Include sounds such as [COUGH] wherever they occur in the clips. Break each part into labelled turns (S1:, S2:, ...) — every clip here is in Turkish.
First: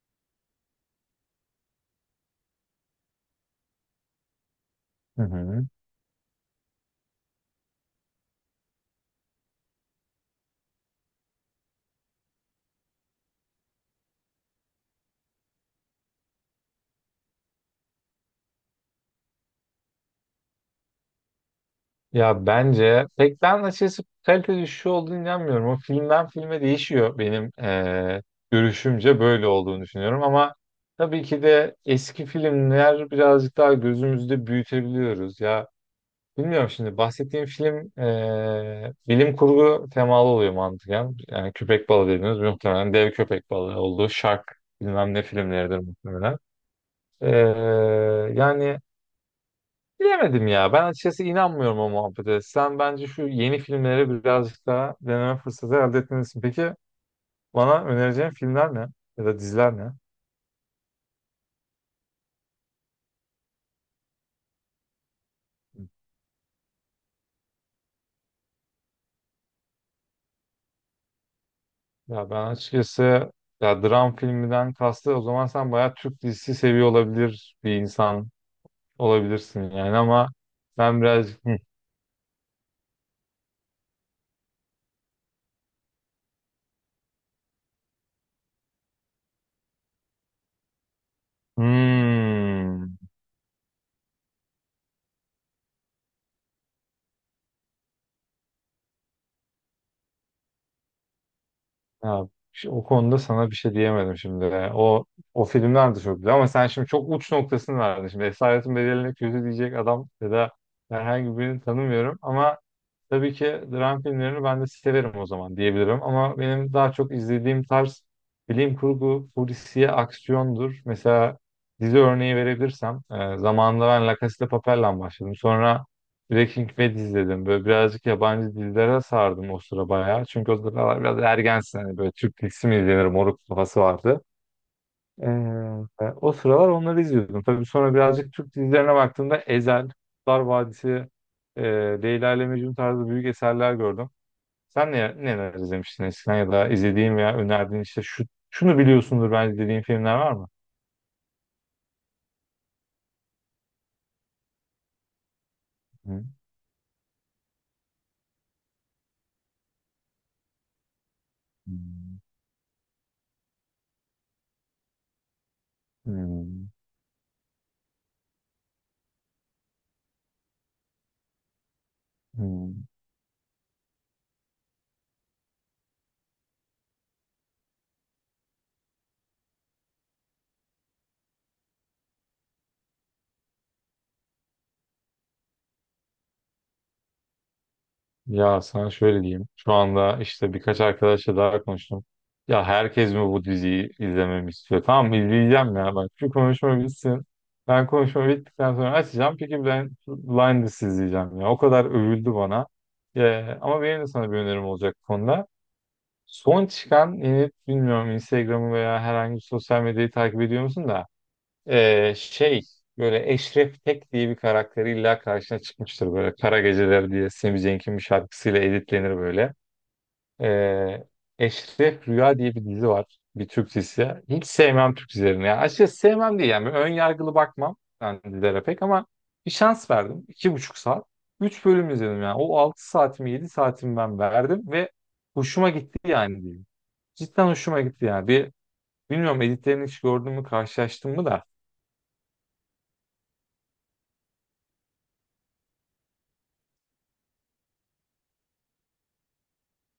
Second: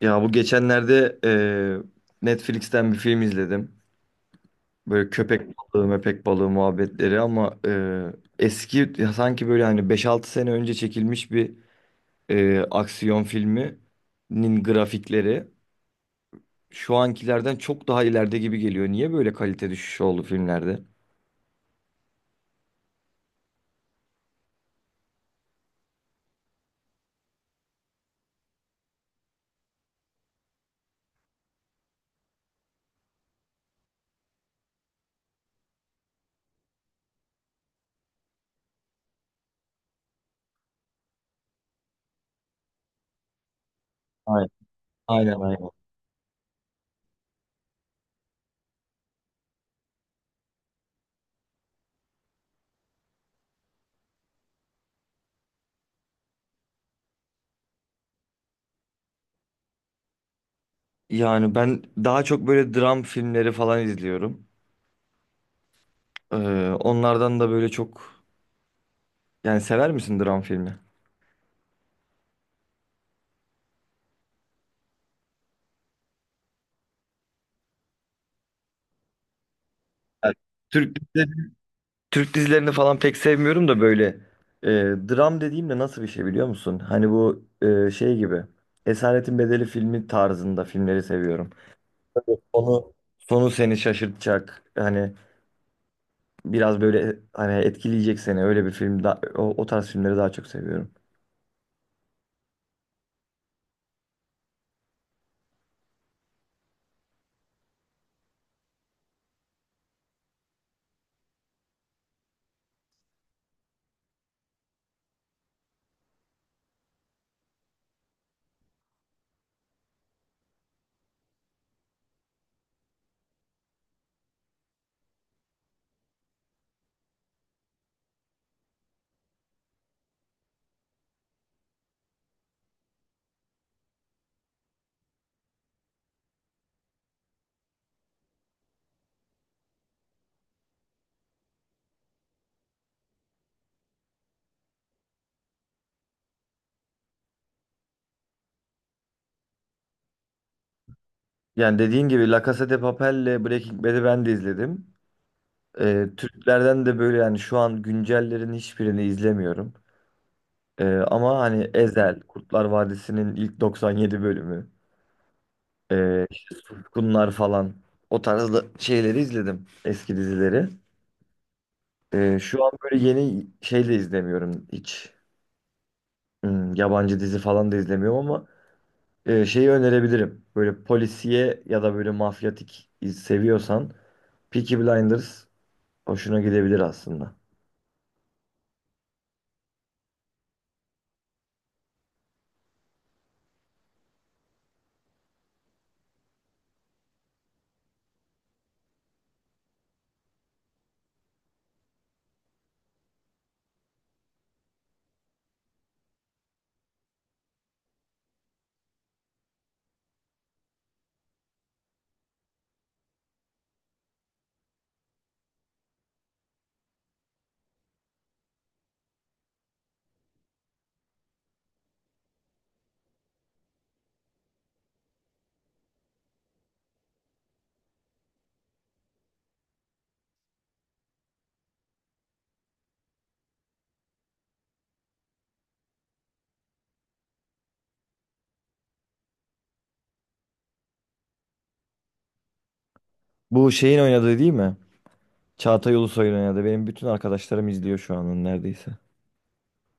S1: Ya bu geçenlerde Netflix'ten bir film izledim. Böyle
S2: Hı
S1: köpek
S2: hı.
S1: balığı, mepek balığı muhabbetleri ama eski, ya sanki böyle hani beş altı sene önce çekilmiş bir aksiyon filminin grafikleri şu ankilerden çok daha ileride gibi geliyor. Niye böyle kalite düşüşü oldu filmlerde?
S2: Ya bence pek ben açıkçası kalite düşüşü olduğunu inanmıyorum. O filmden filme değişiyor benim görüşümce böyle olduğunu düşünüyorum ama tabii ki de eski filmler birazcık daha gözümüzde büyütebiliyoruz. Ya bilmiyorum şimdi bahsettiğim film bilim kurgu temalı oluyor mantıken. Yani köpek balığı dediğimiz muhtemelen dev köpek balığı olduğu Shark
S1: Aynen,
S2: bilmem ne
S1: aynen. Aynen.
S2: filmleridir muhtemelen. Eee, yani bilemedim ya. Ben açıkçası inanmıyorum o muhabbete. Sen bence şu yeni filmleri birazcık daha deneme fırsatı elde etmelisin. Peki bana önereceğin filmler ne? Ya da diziler ne?
S1: Yani ben daha çok böyle dram filmleri falan izliyorum. E, Onlardan da böyle çok, yani sever misin dram filmi?
S2: Ya ben açıkçası ya dram filminden kastı o zaman sen bayağı Türk dizisi seviyor olabilir bir insan olabilirsin yani ama
S1: Evet. Türk
S2: ben birazcık Hı.
S1: Türk dizilerini falan pek sevmiyorum da böyle, e, dram dediğimde nasıl bir şey biliyor musun? Hani bu şey gibi, Esaretin Bedeli filmi tarzında filmleri seviyorum. Onu,
S2: Hmm.
S1: sonu seni şaşırtacak, hani biraz böyle hani etkileyecek seni, öyle bir film da, o tarz filmleri daha çok seviyorum.
S2: Ya, o konuda sana bir şey diyemedim şimdi. O o filmler de çok güzel ama sen şimdi çok uç noktasını verdin. Şimdi Esaretin bedeline kötü diyecek adam ya da herhangi birini tanımıyorum ama tabii ki dram filmlerini ben de severim o zaman diyebilirim ama benim daha çok izlediğim tarz bilim kurgu, polisiye, aksiyondur. Mesela dizi örneği verebilirsem zamanında ben La Casa de Papel'le başladım. Sonra Breaking Bad izledim. Böyle birazcık yabancı dizilere sardım o sıra bayağı. Çünkü o sıralar biraz ergensin. Hani böyle Türk dizisi mi izlenir moruk kafası vardı. O sıralar onları izliyordum. Tabii sonra birazcık Türk dizilerine baktığımda Ezel, Kurtlar Vadisi, e, Leyla ile Mecnun tarzı büyük eserler gördüm. Sen neler izlemiştin eskiden ya da izlediğin veya önerdiğin işte şunu biliyorsundur bence dediğin filmler var mı?
S1: Yani dediğin gibi La Casa de Papel'le Breaking Bad'i ben de izledim. E,
S2: Hı,
S1: Türklerden de böyle yani şu an güncellerin hiçbirini izlemiyorum. E, ama hani Ezel, Kurtlar Vadisi'nin ilk 97 bölümü.
S2: hı,
S1: İşte Suskunlar falan, o tarzda şeyleri izledim, eski dizileri.
S2: hı,
S1: Şu an
S2: hı.
S1: böyle yeni şey de izlemiyorum hiç. Hmm, yabancı dizi falan da izlemiyorum ama şeyi önerebilirim. Böyle polisiye ya da böyle mafyatik seviyorsan, Peaky Blinders hoşuna gidebilir aslında.
S2: Ya sana şöyle diyeyim. Şu anda işte birkaç arkadaşla daha konuştum. Ya herkes mi bu diziyi izlememi istiyor? Tamam izleyeceğim ya. Bak şu konuşma bitsin. Ben konuşma bittikten sonra açacağım. Peki ben Blinders izleyeceğim ya. O kadar övüldü bana. Ya, ama benim de sana bir önerim olacak bu konuda. Son çıkan yeni bilmiyorum Instagram'ı veya herhangi bir sosyal medyayı takip ediyor musun da şey böyle Eşref Tek diye bir karakter illa karşına çıkmıştır böyle Kara Geceler diye Sami Cenk'in bir şarkısıyla editlenir böyle. Ee, Eşref Rüya diye bir dizi var. Bir Türk dizisi. Hiç sevmem Türk dizilerini. Yani açıkçası sevmem değil yani. Ön yargılı bakmam ben dizilere pek ama bir şans verdim. 2,5 saat. 3 bölüm izledim yani. O 6 saatimi 7 saatimi ben verdim ve hoşuma gitti yani diyeyim. Cidden hoşuma gitti yani. Bilmiyorum editlerini hiç gördün mü karşılaştın mı da
S1: Bu şeyin oynadığı değil mi? Çağatay Ulusoy'un oynadığı. Benim bütün arkadaşlarım izliyor şu an neredeyse.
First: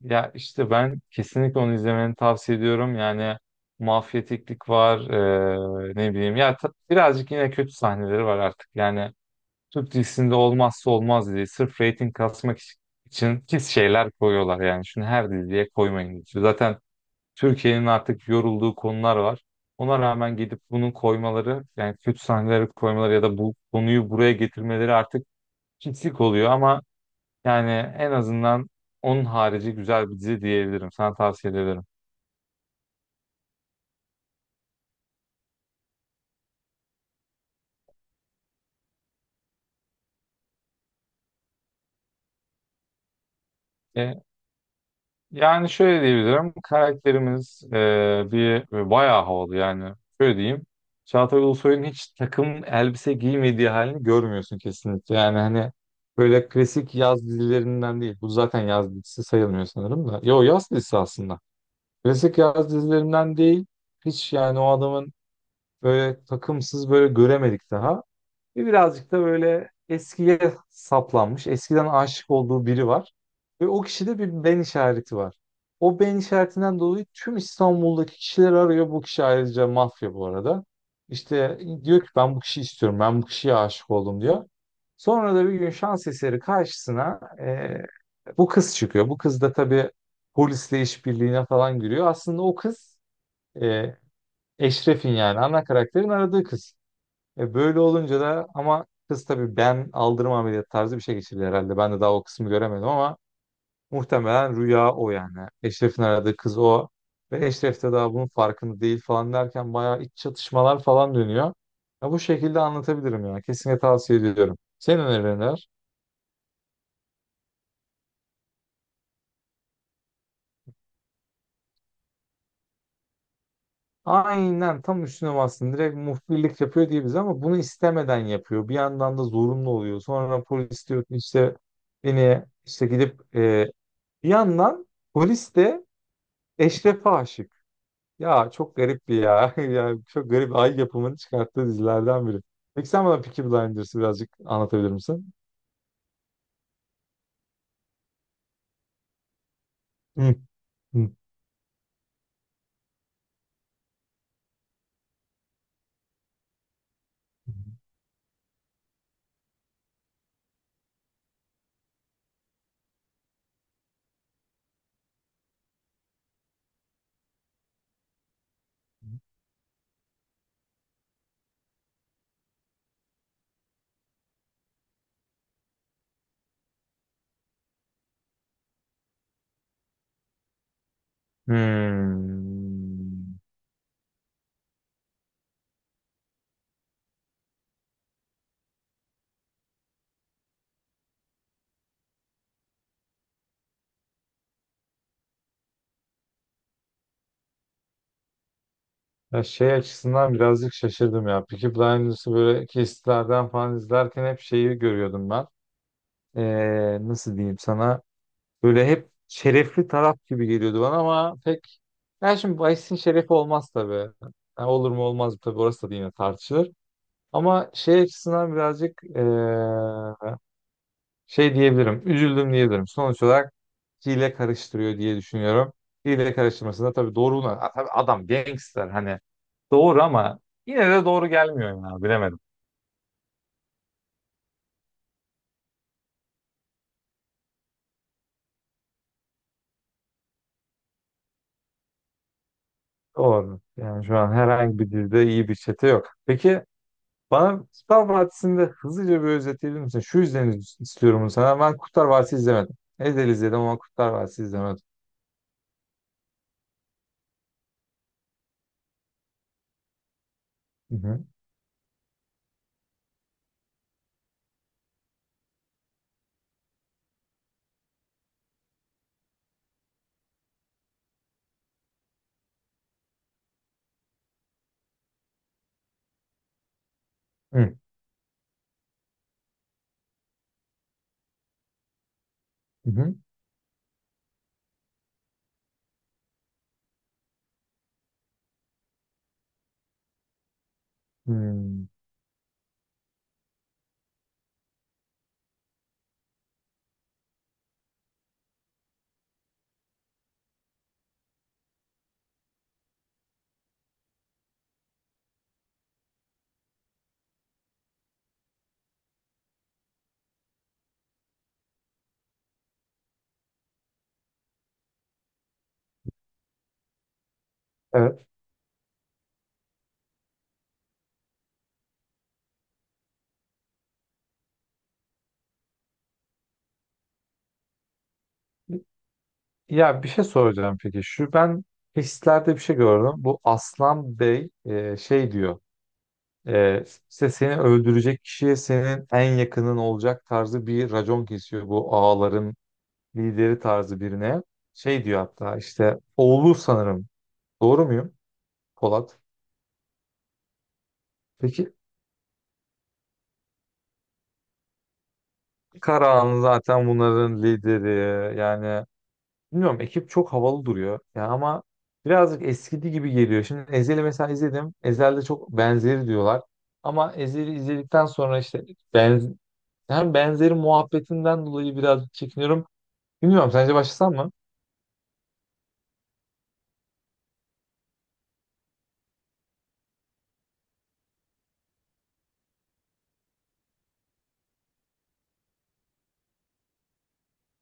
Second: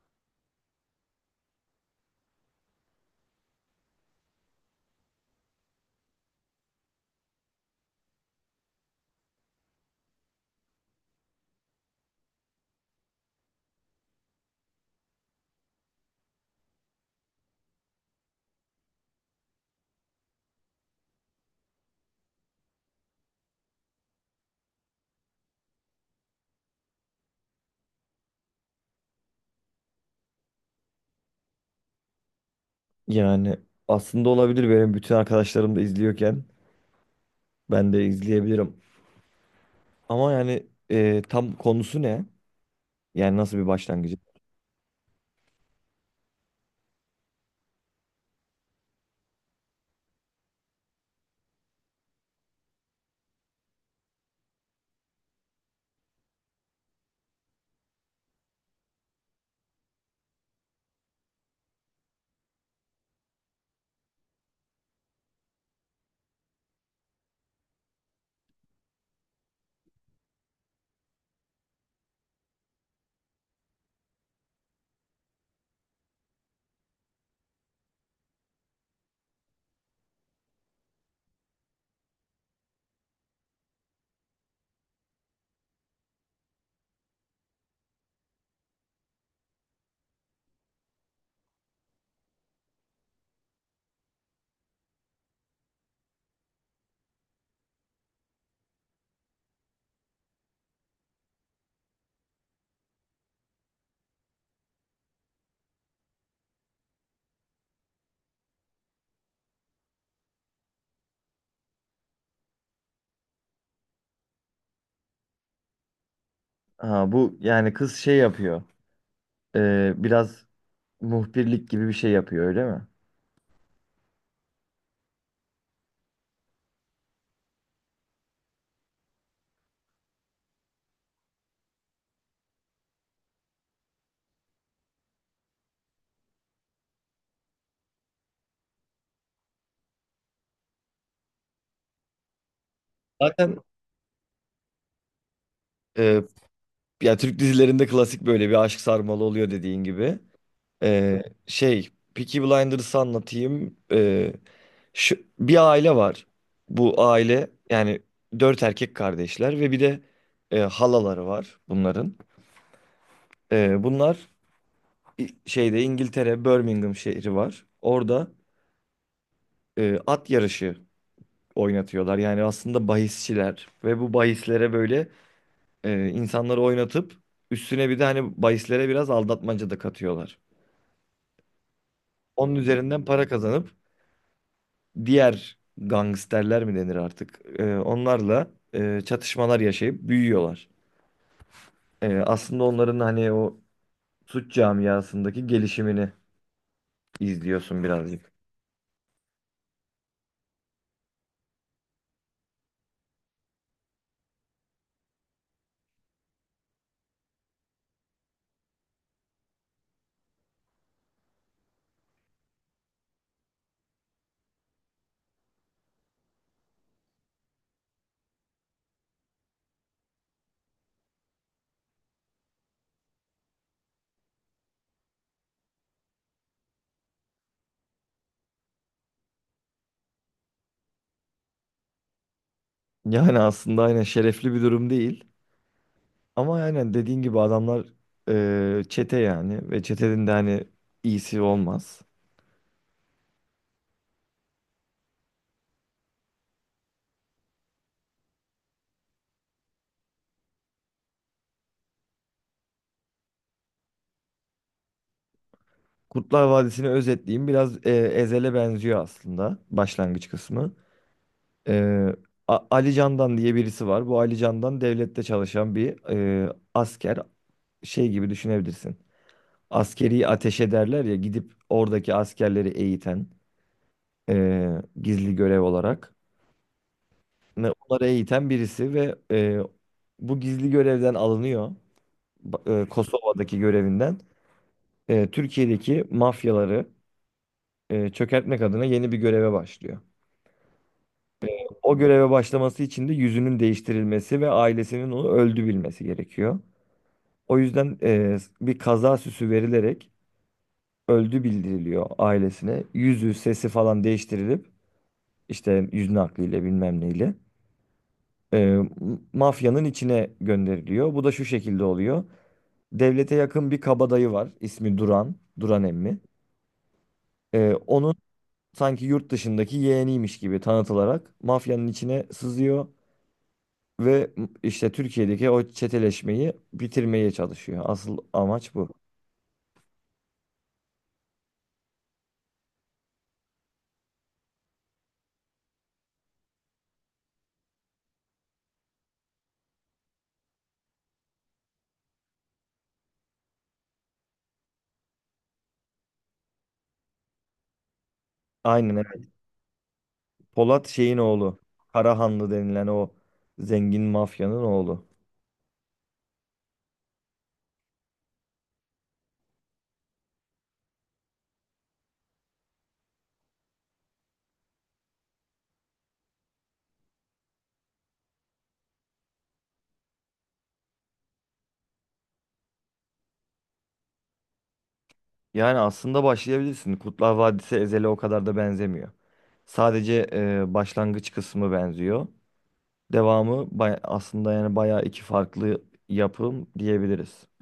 S2: ya işte ben kesinlikle onu izlemeni tavsiye ediyorum. Yani mafyatiklik var, ne bileyim. Ya birazcık yine kötü sahneleri var artık. Yani Türk dizisinde olmazsa olmaz diye sırf reyting kasmak için pis şeyler koyuyorlar yani. Şunu her diziye koymayın diyor. Zaten Türkiye'nin artık yorulduğu konular var. Ona rağmen gidip bunu koymaları, yani kötü sahneleri koymaları ya da bu konuyu buraya getirmeleri artık pislik oluyor ama yani en azından onun harici güzel bir dizi diyebilirim. Sana tavsiye ederim.
S1: Yani aslında olabilir, benim bütün arkadaşlarım da izliyorken ben de izleyebilirim. Ama yani tam konusu ne? Yani nasıl bir başlangıcı?
S2: E, Yani şöyle diyebilirim. Karakterimiz bir bayağı havalı yani. Şöyle diyeyim. Çağatay Ulusoy'un hiç takım elbise giymediği halini görmüyorsun kesinlikle. Yani hani böyle klasik yaz dizilerinden değil. Bu zaten yaz dizisi sayılmıyor sanırım da. Yo, yaz dizisi aslında. Klasik yaz dizilerinden değil. Hiç yani o adamın böyle takımsız böyle göremedik daha. Ve birazcık da böyle eskiye saplanmış, eskiden aşık olduğu biri var. Ve o kişide bir ben işareti var. O ben işaretinden dolayı tüm İstanbul'daki kişileri arıyor. Bu kişi ayrıca mafya bu arada. İşte diyor ki ben bu kişiyi istiyorum, ben bu kişiye aşık oldum diyor. Sonra da bir gün şans eseri karşısına bu kız çıkıyor. Bu kız da tabii polisle işbirliğine falan giriyor. Aslında o kız e, Eşref'in yani ana karakterin aradığı kız. E böyle olunca da ama kız tabii ben aldırma ameliyatı tarzı bir şey geçirdi herhalde. Ben de daha o kısmı göremedim ama muhtemelen rüya o yani. Eşref'in aradığı kız o. Ve Eşref de daha bunun farkında değil falan derken bayağı iç çatışmalar falan dönüyor. Ya bu şekilde anlatabilirim ya. Kesinlikle tavsiye ediyorum. Senin önerilerin neler?
S1: Ha, bu yani kız şey yapıyor. Biraz muhbirlik gibi bir şey yapıyor, öyle mi?
S2: Aynen tam üstüne bastın. Direkt muhbirlik yapıyor diye bize ama bunu istemeden yapıyor. Bir yandan da zorunlu oluyor. Sonra polis diyor ki işte beni işte gidip bir yandan polis de Eşref'e aşık. Ya çok garip bir ya. [LAUGHS] Yani çok garip Ay yapımını çıkarttığı dizilerden biri. Peki sen bana Peaky
S1: Zaten
S2: Blinders'ı birazcık anlatabilir misin?
S1: e, ya, Türk dizilerinde klasik böyle bir aşk sarmalı oluyor dediğin gibi.
S2: Hı, hı.
S1: Şey, Peaky Blinders'ı anlatayım. Şu, bir aile var. Bu aile yani dört erkek kardeşler ve bir de halaları var bunların. Bunlar şeyde, İngiltere Birmingham şehri var. Orada at yarışı oynatıyorlar. Yani aslında bahisçiler ve bu bahislere böyle insanları oynatıp üstüne bir de hani bahislere biraz aldatmaca da katıyorlar. Onun üzerinden para
S2: Hmm.
S1: kazanıp, diğer gangsterler mi denir artık, onlarla çatışmalar yaşayıp büyüyorlar. E, aslında onların hani o suç camiasındaki gelişimini izliyorsun birazcık.
S2: Ya şey açısından birazcık şaşırdım ya. Peaky Blinders'ı böyle kesitlerden falan izlerken hep şeyi görüyordum ben. Nasıl diyeyim sana? Böyle hep şerefli taraf gibi geliyordu bana ama pek... Ya şimdi Vice'in şerefi olmaz tabii. Ha, olur mu olmaz mı tabii orası da yine tartışılır. Ama şey açısından birazcık şey diyebilirim. Üzüldüm diyebilirim. Sonuç olarak hile karıştırıyor diye düşünüyorum. Hile karıştırmasında tabii doğru tabii adam gangster hani doğru ama yine de doğru gelmiyor ya bilemedim.
S1: Yani aslında aynen şerefli bir durum değil. Ama aynen dediğin gibi adamlar çete, yani ve çetenin de hani iyisi olmaz.
S2: Doğru. Yani şu an herhangi bir dilde iyi bir çete yok. Peki bana Kurtlar Vadisi'nde hızlıca bir özetleyebilir misin? Şu yüzden istiyorum bunu sana. Ben Kurtlar Vadisi izlemedim. Ezel izledim ama Kurtlar Vadisi izlemedim.
S1: Kurtlar Vadisi'ni özetleyeyim. Biraz Ezel'e benziyor aslında başlangıç kısmı.
S2: Hı hı.
S1: Eee, Ali Candan diye birisi var. Bu Ali Candan devlette çalışan bir asker. Şey gibi düşünebilirsin. Askeri ateş ederler ya, gidip oradaki askerleri eğiten, gizli görev olarak.
S2: Hı
S1: Onları eğiten birisi ve bu gizli görevden alınıyor.
S2: hı. Hı.
S1: Kosova'daki görevinden Türkiye'deki mafyaları çökertmek adına yeni bir göreve başlıyor.
S2: Hmm.
S1: O göreve başlaması için de yüzünün değiştirilmesi ve ailesinin onu öldü bilmesi gerekiyor. O yüzden bir kaza süsü verilerek öldü bildiriliyor ailesine. Yüzü, sesi falan değiştirilip, işte yüz nakliyle bilmem neyle e, mafyanın içine gönderiliyor. Bu da şu şekilde oluyor. Devlete yakın bir kabadayı var. İsmi Duran, Duran emmi. Onun
S2: Evet.
S1: sanki yurt dışındaki yeğeniymiş gibi tanıtılarak mafyanın içine sızıyor ve işte Türkiye'deki o çeteleşmeyi bitirmeye çalışıyor. Asıl amaç bu.
S2: Ya bir şey soracağım peki. Şu ben hislerde bir şey gördüm. Bu Aslan Bey şey diyor. E, işte seni öldürecek kişiye senin en yakının olacak tarzı bir racon kesiyor bu ağaların lideri tarzı birine. Şey diyor hatta işte oğlu sanırım. Doğru muyum
S1: Aynen
S2: Polat?
S1: evet. Polat şeyin oğlu.
S2: Peki
S1: Karahanlı denilen o zengin mafyanın oğlu.
S2: Karahan zaten bunların lideri yani. Bilmiyorum ekip çok havalı duruyor. Ya ama birazcık eskidi gibi geliyor. Şimdi Ezel'i mesela izledim. Ezel'de çok benzeri diyorlar. Ama Ezel'i izledikten sonra işte benz hem benzeri muhabbetinden dolayı birazcık çekiniyorum. Bilmiyorum sence başlasam mı?
S1: Yani aslında başlayabilirsin. Kurtlar Vadisi Ezel'e o kadar da benzemiyor. Sadece başlangıç kısmı benziyor. Devamı aslında yani bayağı iki farklı yapım diyebiliriz.